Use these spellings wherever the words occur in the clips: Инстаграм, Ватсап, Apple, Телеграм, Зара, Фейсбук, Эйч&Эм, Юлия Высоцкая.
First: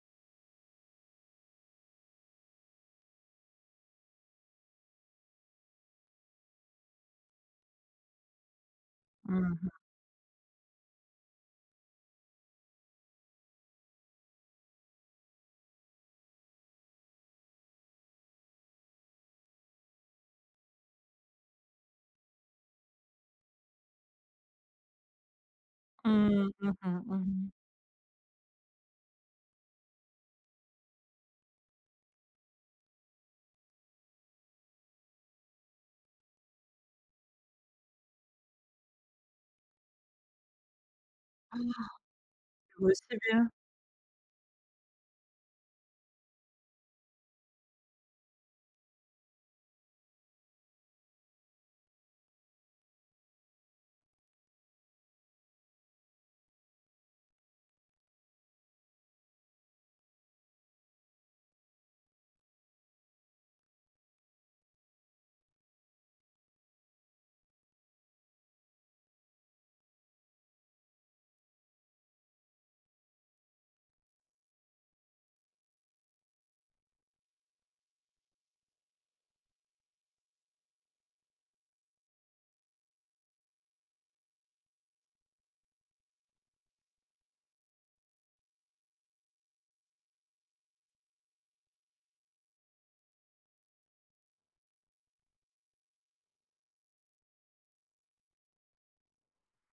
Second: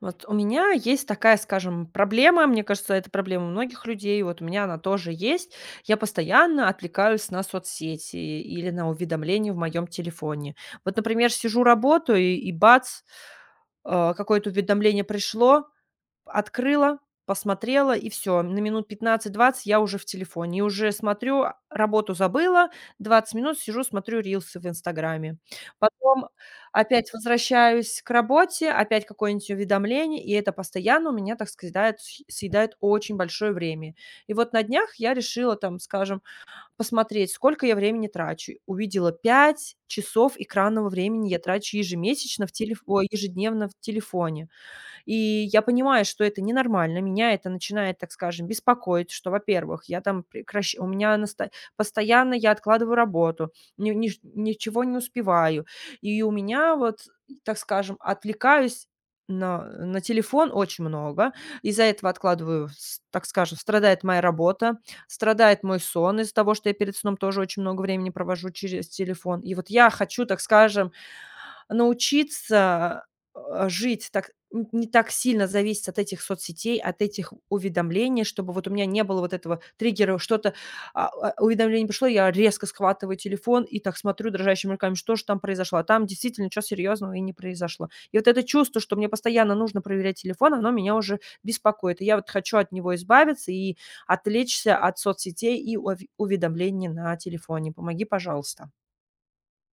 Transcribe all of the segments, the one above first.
Вот у меня есть такая, скажем, проблема. Мне кажется, это проблема многих людей. Вот у меня она тоже есть. Я постоянно отвлекаюсь на соцсети или на уведомления в Мгм. моем телефоне. Вот, например, сижу, работаю, и бац, какое-то уведомление пришло, открыла, посмотрела, и все на минут 15-20 я уже в телефоне. И уже смотрю, работу забыла, 20 минут сижу, смотрю рилсы в "Инстаграме". Потом М, мгм, опять мгм. возвращаюсь к работе, опять какое-нибудь уведомление, и это постоянно у меня, так сказать, с съедает очень большое время. И вот на днях я решила там, скажем, посмотреть, сколько я времени трачу. Увидела 5 часов экранного времени я трачу ежемесячно в Ничего себе. ежедневно в телефоне. И я понимаю, что это ненормально. Меня это начинает, так скажем, беспокоить, что, во-первых, я там постоянно я откладываю работу, ничего не успеваю. И у меня вот, так скажем, отвлекаюсь на телефон очень много. Из-за этого откладываю, так скажем, страдает моя работа, страдает мой сон из-за того, что я перед сном тоже очень много времени провожу через телефон. И вот я хочу, так скажем, научиться, жить так н не так сильно зависеть от этих соцсетей, от этих уведомлений, чтобы вот у меня не было вот этого триггера, что-то, уведомление пришло, я резко схватываю телефон и так смотрю дрожащими руками, что же там произошло, а там действительно ничего серьезного и не произошло. И вот это чувство, что мне постоянно нужно проверять телефон, оно меня уже беспокоит. И я вот хочу от него избавиться и отвлечься от соцсетей и ов уведомлений на телефоне. Помоги, пожалуйста.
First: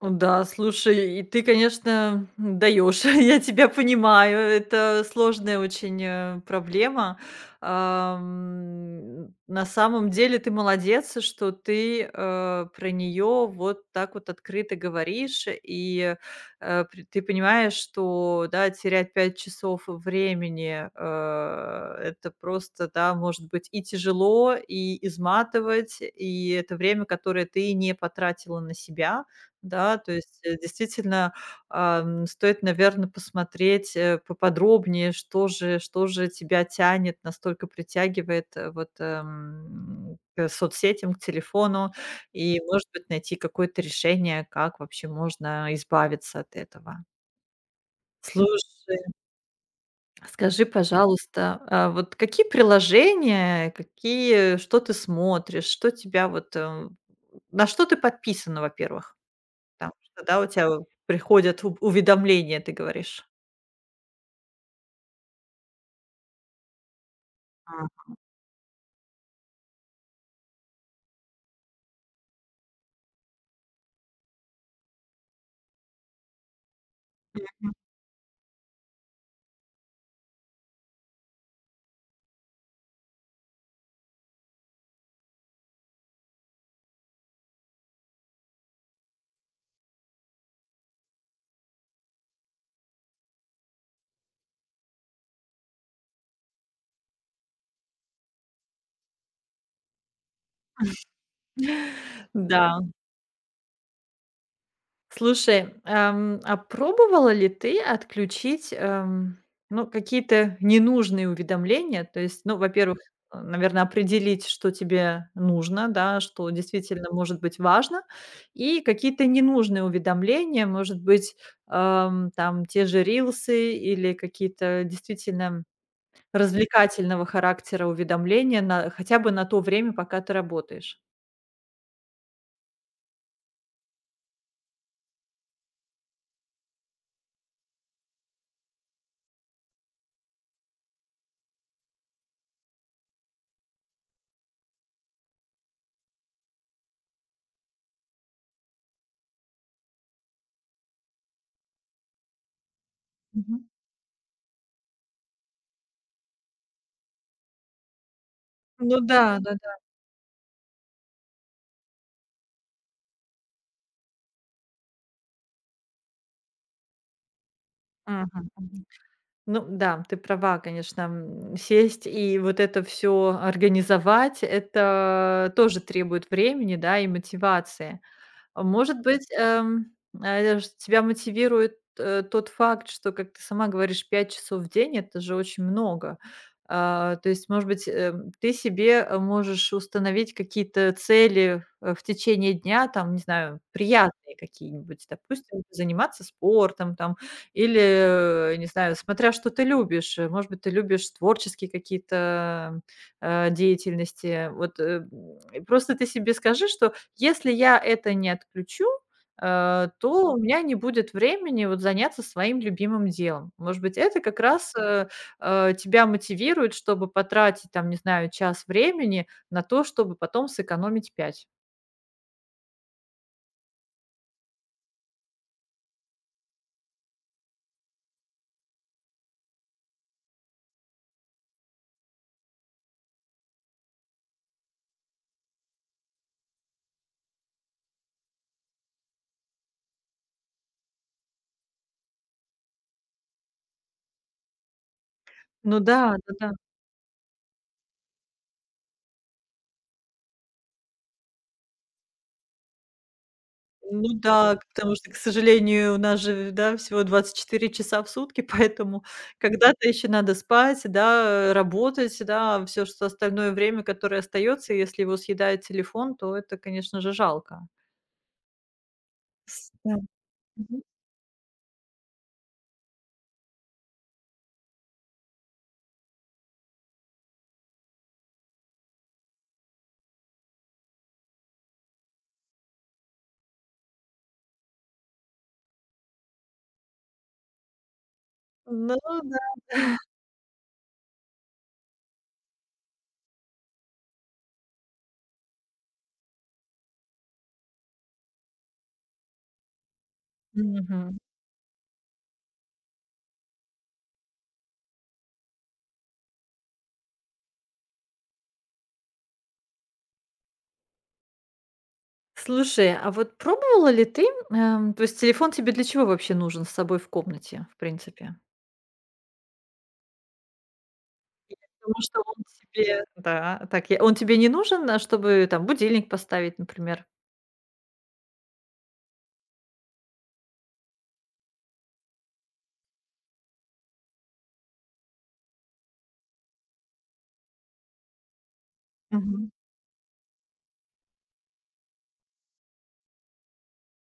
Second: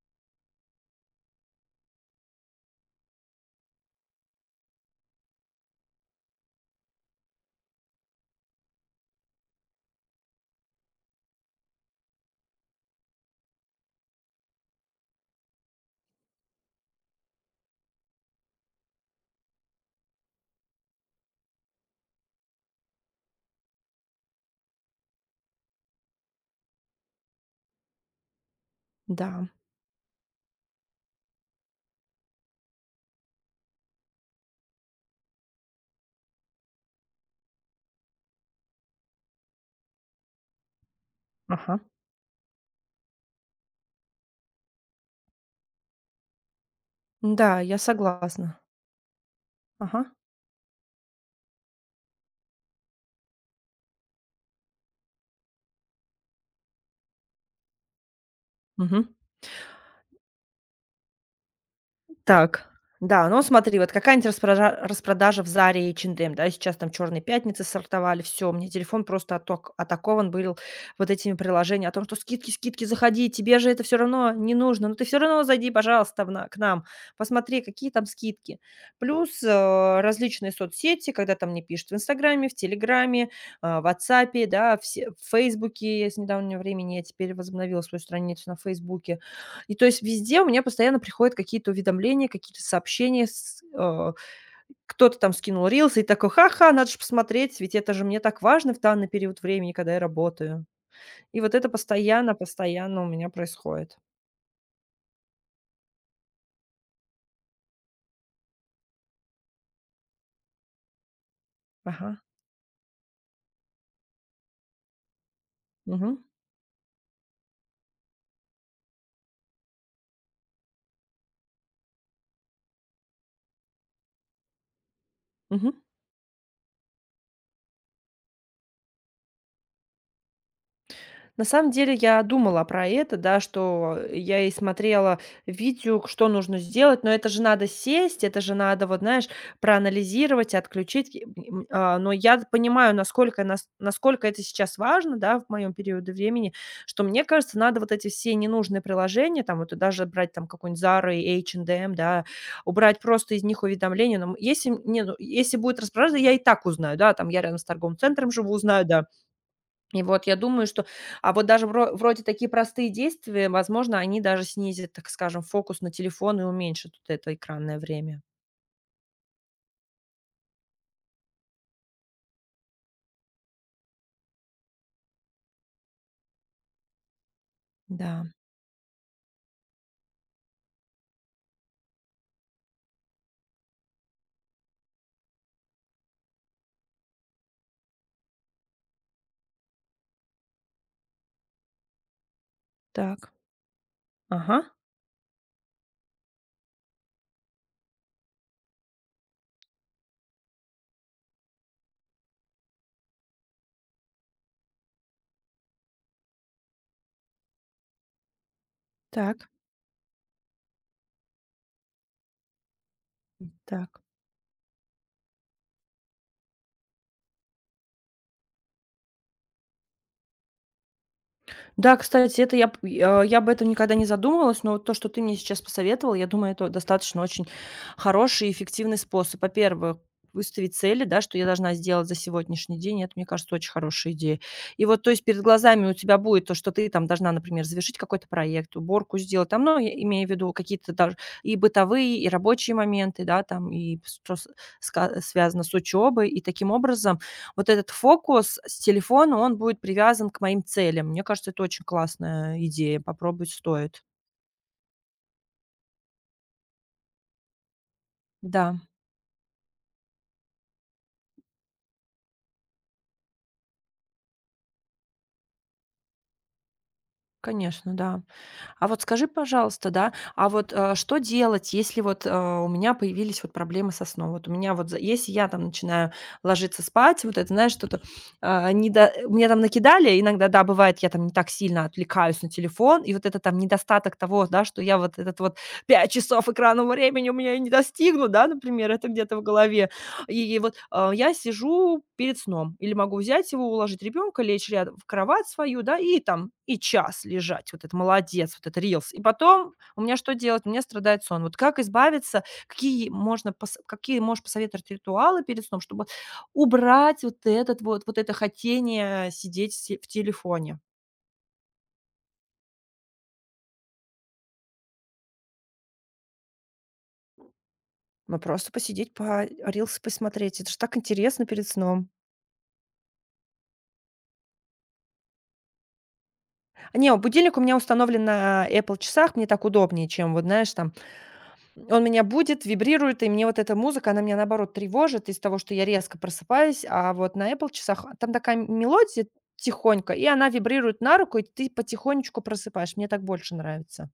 О, да, слушай, и ты, конечно, даешь, я тебя понимаю, это сложная очень проблема. На самом деле ты молодец, что ты про нее вот так вот открыто говоришь, и ты понимаешь, что да, терять 5 часов времени, это просто, да, может быть и тяжело, и изматывать, и это время, которое ты не потратила на себя. Да. Да, то есть, действительно, стоит, наверное, посмотреть, поподробнее, что же тебя тянет, настолько притягивает, вот, к соцсетям, к Ага. телефону. И, может быть, найти какое-то решение, как вообще можно избавиться от этого. Да, я согласна. Слушай, Ага. скажи, пожалуйста, а вот какие приложения, какие что ты смотришь, что тебя вот, на что ты подписана, Мгм. во-первых? Потому что, да, у тебя приходят у уведомления, Так, ты говоришь. да, ну смотри, вот какая-нибудь распрожа распродажа в "Заре" и "Эйч&Эм", да, сейчас там "Черные пятницы" Ага. сортовали, все мне телефон просто атакован был вот этими приложениями о том, что скидки, скидки, заходи, тебе же это все равно не нужно, но ты все равно зайди, пожалуйста, там на к нам, посмотри, Мгм. какие там скидки. Плюс, различные соцсети, когда там мне пишут в "Инстаграме", в "Телеграме", в "Ватсапе", да, все в "Фейсбуке". Я с недавнего времени я теперь возобновила свою страницу на "Фейсбуке". И то есть везде у меня постоянно приходят какие-то уведомления, какие-то сообщения. Кто-то там скинул рилсы и такой, ха-ха, надо же посмотреть, ведь это же мне так важно в данный период времени, когда я работаю. И вот это постоянно, Да. постоянно у меня происходит. Слушай, а пробовала ли ты отключить, ну, какие-то ненужные уведомления? Ага. То есть, ну, во-первых, наверное, определить, что тебе нужно, Мгм. да, что действительно может быть важно, и какие-то ненужные уведомления, может быть, там те же рилсы или какие-то действительно Мгм. развлекательного характера уведомления на хотя бы на то время, пока ты работаешь. На самом деле я думала про это, да, что я и смотрела видео, что нужно сделать, но это же надо сесть, это же надо, вот знаешь, проанализировать, отключить. Но я понимаю, насколько, насколько это сейчас важно, да, в моем периоде времени, что мне кажется, надо вот эти все ненужные приложения, там, вот и даже брать там какой-нибудь Zara и H&M, да, убрать просто из них Мгм. уведомления. Но если, не, ну, если будет распродажа, я и так узнаю, да, там я рядом с торговым центром живу, узнаю, Ну да, да, да-да. и вот я думаю, что, вот даже вроде такие простые действия, возможно, они даже снизят, так скажем, фокус на телефон и уменьшат вот это экранное время. Мгм, мгм. Ну да, ты права, конечно. Сесть и вот это все организовать — это тоже требует времени, да, и мотивации. Да, А может быть, э, ш тебя мотивирует, тот факт, что, как ты сама говоришь, 5 часов в день — это же очень много. А, то есть, может быть, ты себе, можешь установить какие-то цели, в течение дня, там, не так. знаю, приятные Ага, какие-нибудь. Допустим, заниматься спортом там или, не знаю, смотря что ты любишь. Может быть, ты любишь творческие какие-то, деятельности. Вот, и просто ты себе скажи, что если я это не отключу, так, то у меня не будет времени вот заняться своим любимым делом. Может быть, так. это как раз, тебя мотивирует, чтобы потратить там, не знаю, час времени на то, чтобы потом сэкономить 5. Да, кстати, это я п я об этом никогда не задумывалась, но вот то, что ты мне сейчас посоветовал, я думаю, это достаточно очень хороший и эффективный способ. Во-первых, выставить цели, да, что я должна сделать за сегодняшний день. Это, мне кажется, очень хорошая идея. И вот, то есть, перед глазами у тебя будет то, что ты там должна, например, завершить какой-то проект, уборку сделать, там, ну, я имею в виду какие-то даже и бытовые, и рабочие моменты, да, там, и с что с ска связано с Ну да, учебой. И да-да. таким образом вот этот фокус с телефона, он будет привязан к моим целям. Мне кажется, это очень классная идея, попробовать стоит. Ну да, потому что, к сожалению, у нас же, да, всего 24 часа в сутки, Да, поэтому когда-то еще надо спать, да, работать, да, все, что остальное время, которое остается, если его съедает телефон, то это, конечно же, жалко. конечно, да. А вот скажи, С пожалуйста, Да. да, а вот, Мгм. Что делать, если вот, у меня появились вот проблемы со сном? Вот у меня вот за если я там начинаю ложиться спать, вот это, знаешь, что-то, недо мне там накидали, иногда, да, бывает, я там не так сильно отвлекаюсь на телефон, и вот это там недостаток того, да, что я вот этот вот 5 часов экранного времени у меня и не достигну, да, например, Ну это где-то в да. голове. И вот, я сижу перед сном или могу взять его, уложить ребенка, лечь рядом в кровать свою, да, и там и час лежать. Вот это молодец, вот это рилс. И потом у меня что делать? У меня Мгм. страдает сон. Вот как избавиться? Какие можешь посоветовать ритуалы перед сном, чтобы убрать вот этот вот вот это хотение сидеть в телефоне? Слушай, а вот пробовала ли ты, то есть телефон тебе для чего вообще нужен с собой в комнате, в принципе? Ну, просто посидеть, по рилсы посмотреть. Это же так интересно перед Потому сном. что он тебе да, так я он тебе не нужен, чтобы там будильник поставить, например? Не, будильник у меня установлен на Apple часах, мне так удобнее, чем, вот знаешь, там он меня будет вибрирует, и мне вот эта музыка, она меня, наоборот, тревожит из того, что я резко просыпаюсь. А вот на Apple часах там такая мелодия Мгм. тихонько, и она вибрирует на руку, и ты потихонечку просыпаешь. Мне так больше нравится.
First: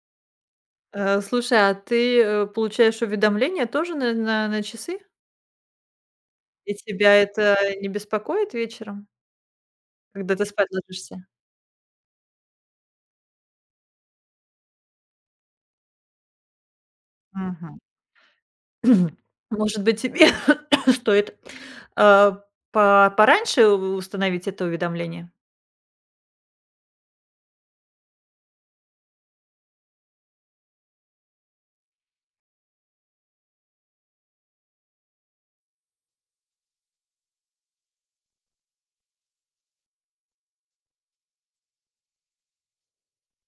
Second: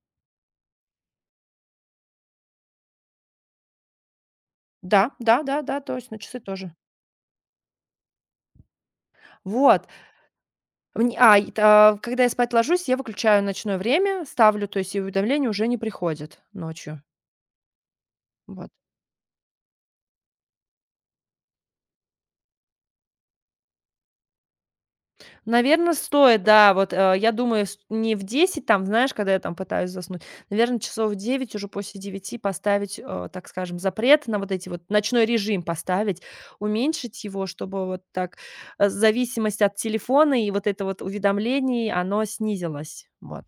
Слушай, а ты, получаешь уведомления тоже на часы? Да, да-да-да, точно, часы тоже. И тебя это не беспокоит вечером, Вот. когда ты спать Мн ложишься? а, и та когда я спать ложусь, я выключаю ночное время, ставлю, то есть и уведомления уже не приходят ночью. Вот. Может быть, тебе стоит, а, по пораньше у установить это уведомление? Наверное, стоит, да. Вот, я думаю, с не в 10, там, знаешь, когда я там пытаюсь заснуть. Наверное, часов в 9 уже после 9 поставить, так скажем, запрет на вот эти вот ночной режим поставить, уменьшить его, чтобы вот так, зависимость от телефона и вот это вот уведомлений, оно снизилось. Вот.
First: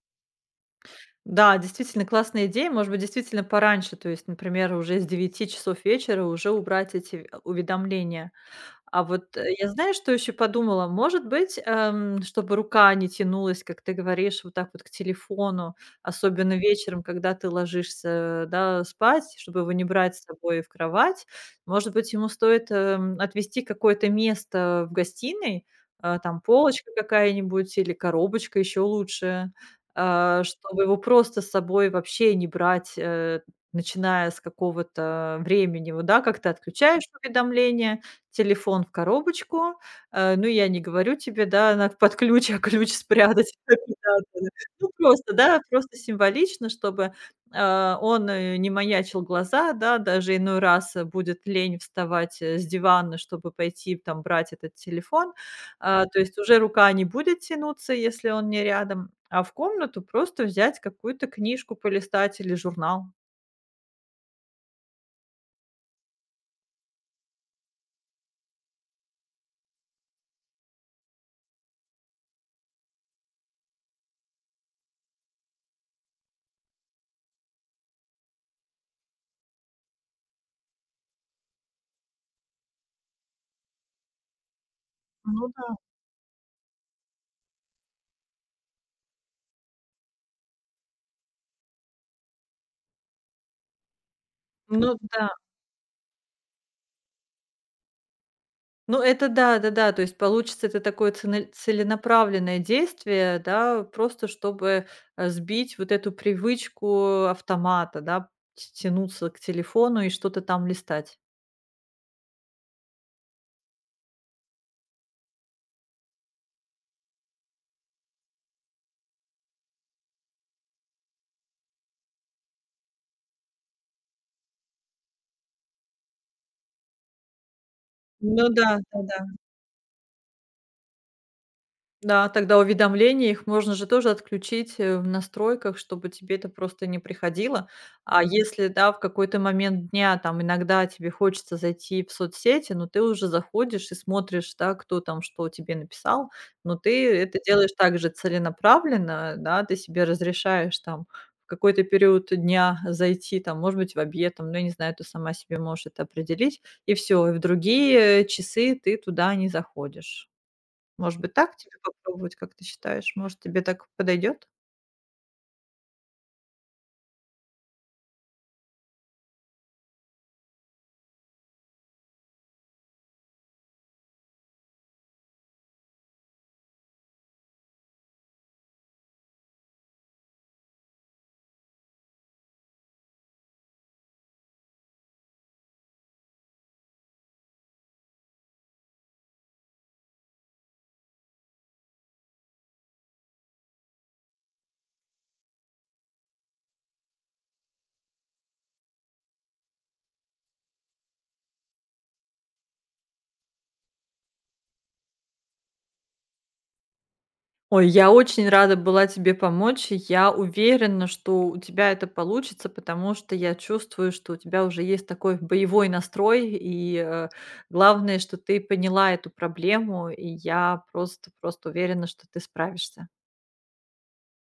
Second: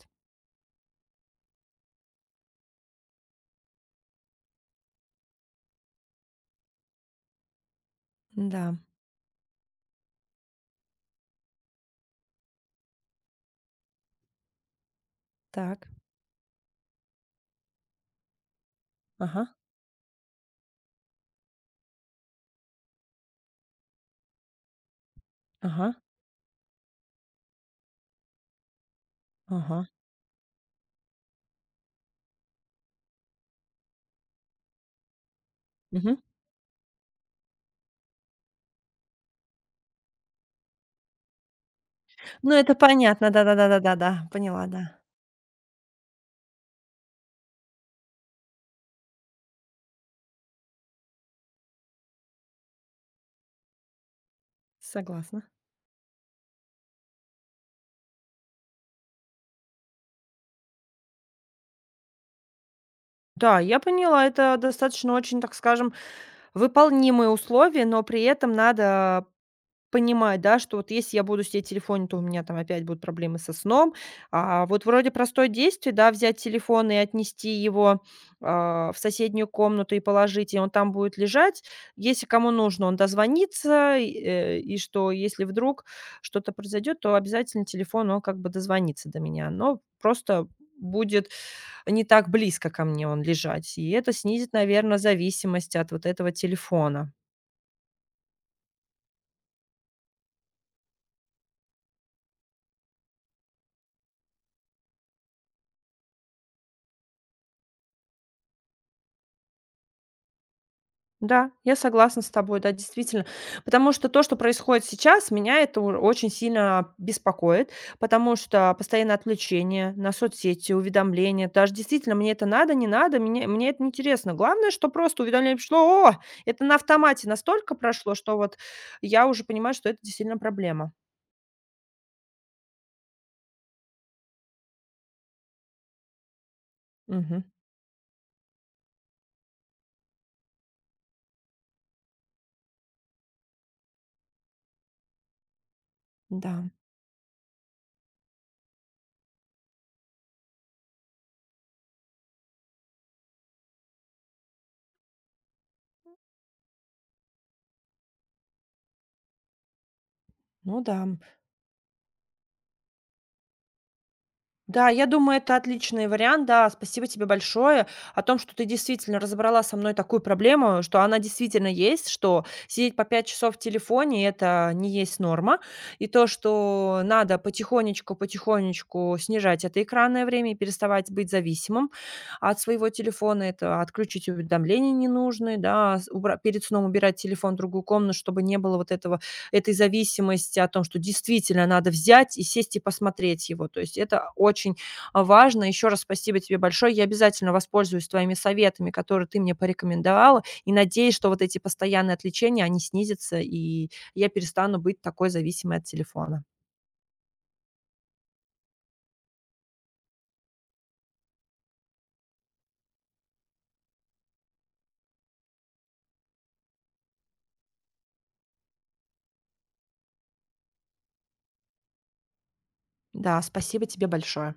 Да, действительно классная идея. Может быть, действительно пораньше, то есть, например, уже с 9 часов вечера уже убрать эти уведомления. Да, А вот, э, я знаешь, что еще подумала? Может быть, чтобы рука не тянулась, как ты говоришь, вот так вот к телефону, так. особенно вечером, когда ты ложишься, да, спать, Ага, чтобы его не брать с собой в кровать. Может быть, ему стоит, отвести какое-то место в гостиной, ага, там полочка какая-нибудь или коробочка, еще лучше, ага. Чтобы его просто с собой вообще не брать, начиная с какого-то времени. Вот, Мгм. да, как ты отключаешь уведомления, телефон в коробочку, ну, я не говорю тебе, да, надо под Ну, ключ, а это ключ понятно. спрятать. Да-да-да-да-да-да. Да-да-да. Поняла, Ну, да. просто, да, просто символично, чтобы, он, не маячил глаза, да, даже иной раз, будет лень вставать, с дивана, чтобы пойти там брать этот телефон. Согласна. А, то есть уже рука не будет тянуться, если он не рядом, а в комнату просто взять какую-то книжку полистать или журнал. Да, я поняла. Это достаточно очень, так скажем, выполнимые условия, но при этом надо понимать, да, что вот если я буду сидеть в телефоне, то у меня там опять будут проблемы со сном. А вот вроде простое действие, да, взять телефон и отнести его, в соседнюю комнату и положить, и он там будет лежать. Если кому нужно, он дозвонится, и что если Ну да. вдруг что-то произойдет, то обязательно телефон, он как бы дозвонится до меня, но просто будет не так близко ко мне он лежать. И это снизит, Ну наверное, да. зависимость от вот этого телефона. Ну, это да, да-да. То есть получится это такое цене целенаправленное действие, да, просто чтобы, сбить вот эту привычку автомата, да, тя тянуться к телефону и что-то там листать. Да, я согласна с тобой, да, действительно. Потому что то, что происходит сейчас, меня это очень сильно беспокоит, потому что постоянное отвлечение на соцсети, уведомления, даже действительно мне это надо, не надо, мне это не интересно. Главное, что просто уведомление пришло, о, это на автомате настолько прошло, что Ну вот да, да-да. я уже понимаю, что это действительно проблема. Да, тогда уведомления, их можно же тоже отключить, в настройках, чтобы тебе это просто не Мгм. приходило. А если, да, в какой-то момент дня, там, иногда тебе хочется зайти в соцсети, но ты уже заходишь и смотришь, да, кто там что тебе написал, Да, но ты это делаешь также целенаправленно, да, ты себе разрешаешь там в какой-то период дня зайти, там, может быть, в обед, там, ну, я не знаю, ты сама себе можешь это определить, и все, и в другие часы ты туда не заходишь. ну да. Может быть, так тебе попробовать, как ты считаешь? Может, тебе так подойдет? Да, я думаю, это отличный вариант. Да, спасибо тебе большое о том, что ты действительно разобрала со мной такую проблему, что она действительно есть, что сидеть по 5 часов в телефоне- это не есть норма. И то, что надо потихонечку-потихонечку снижать это экранное время и переставать быть зависимым от своего телефона. Это отключить уведомления ненужные, да, перед сном убирать телефон в другую комнату, чтобы не было вот этого этой зависимости, о том, что действительно надо взять и сесть и посмотреть его. То есть это очень, важно. Еще раз спасибо тебе большое. Я обязательно воспользуюсь твоими советами, которые ты мне порекомендовала, и надеюсь, что вот эти постоянные отвлечения, они снизятся, и я перестану быть такой зависимой от телефона. Ой, я очень рада была тебе помочь. И я уверена, что у тебя это получится, потому что я чувствую, что у тебя уже есть такой боевой настрой. И главное, что ты поняла эту проблему. И я просто уверена, что ты справишься. Да, спасибо тебе большое.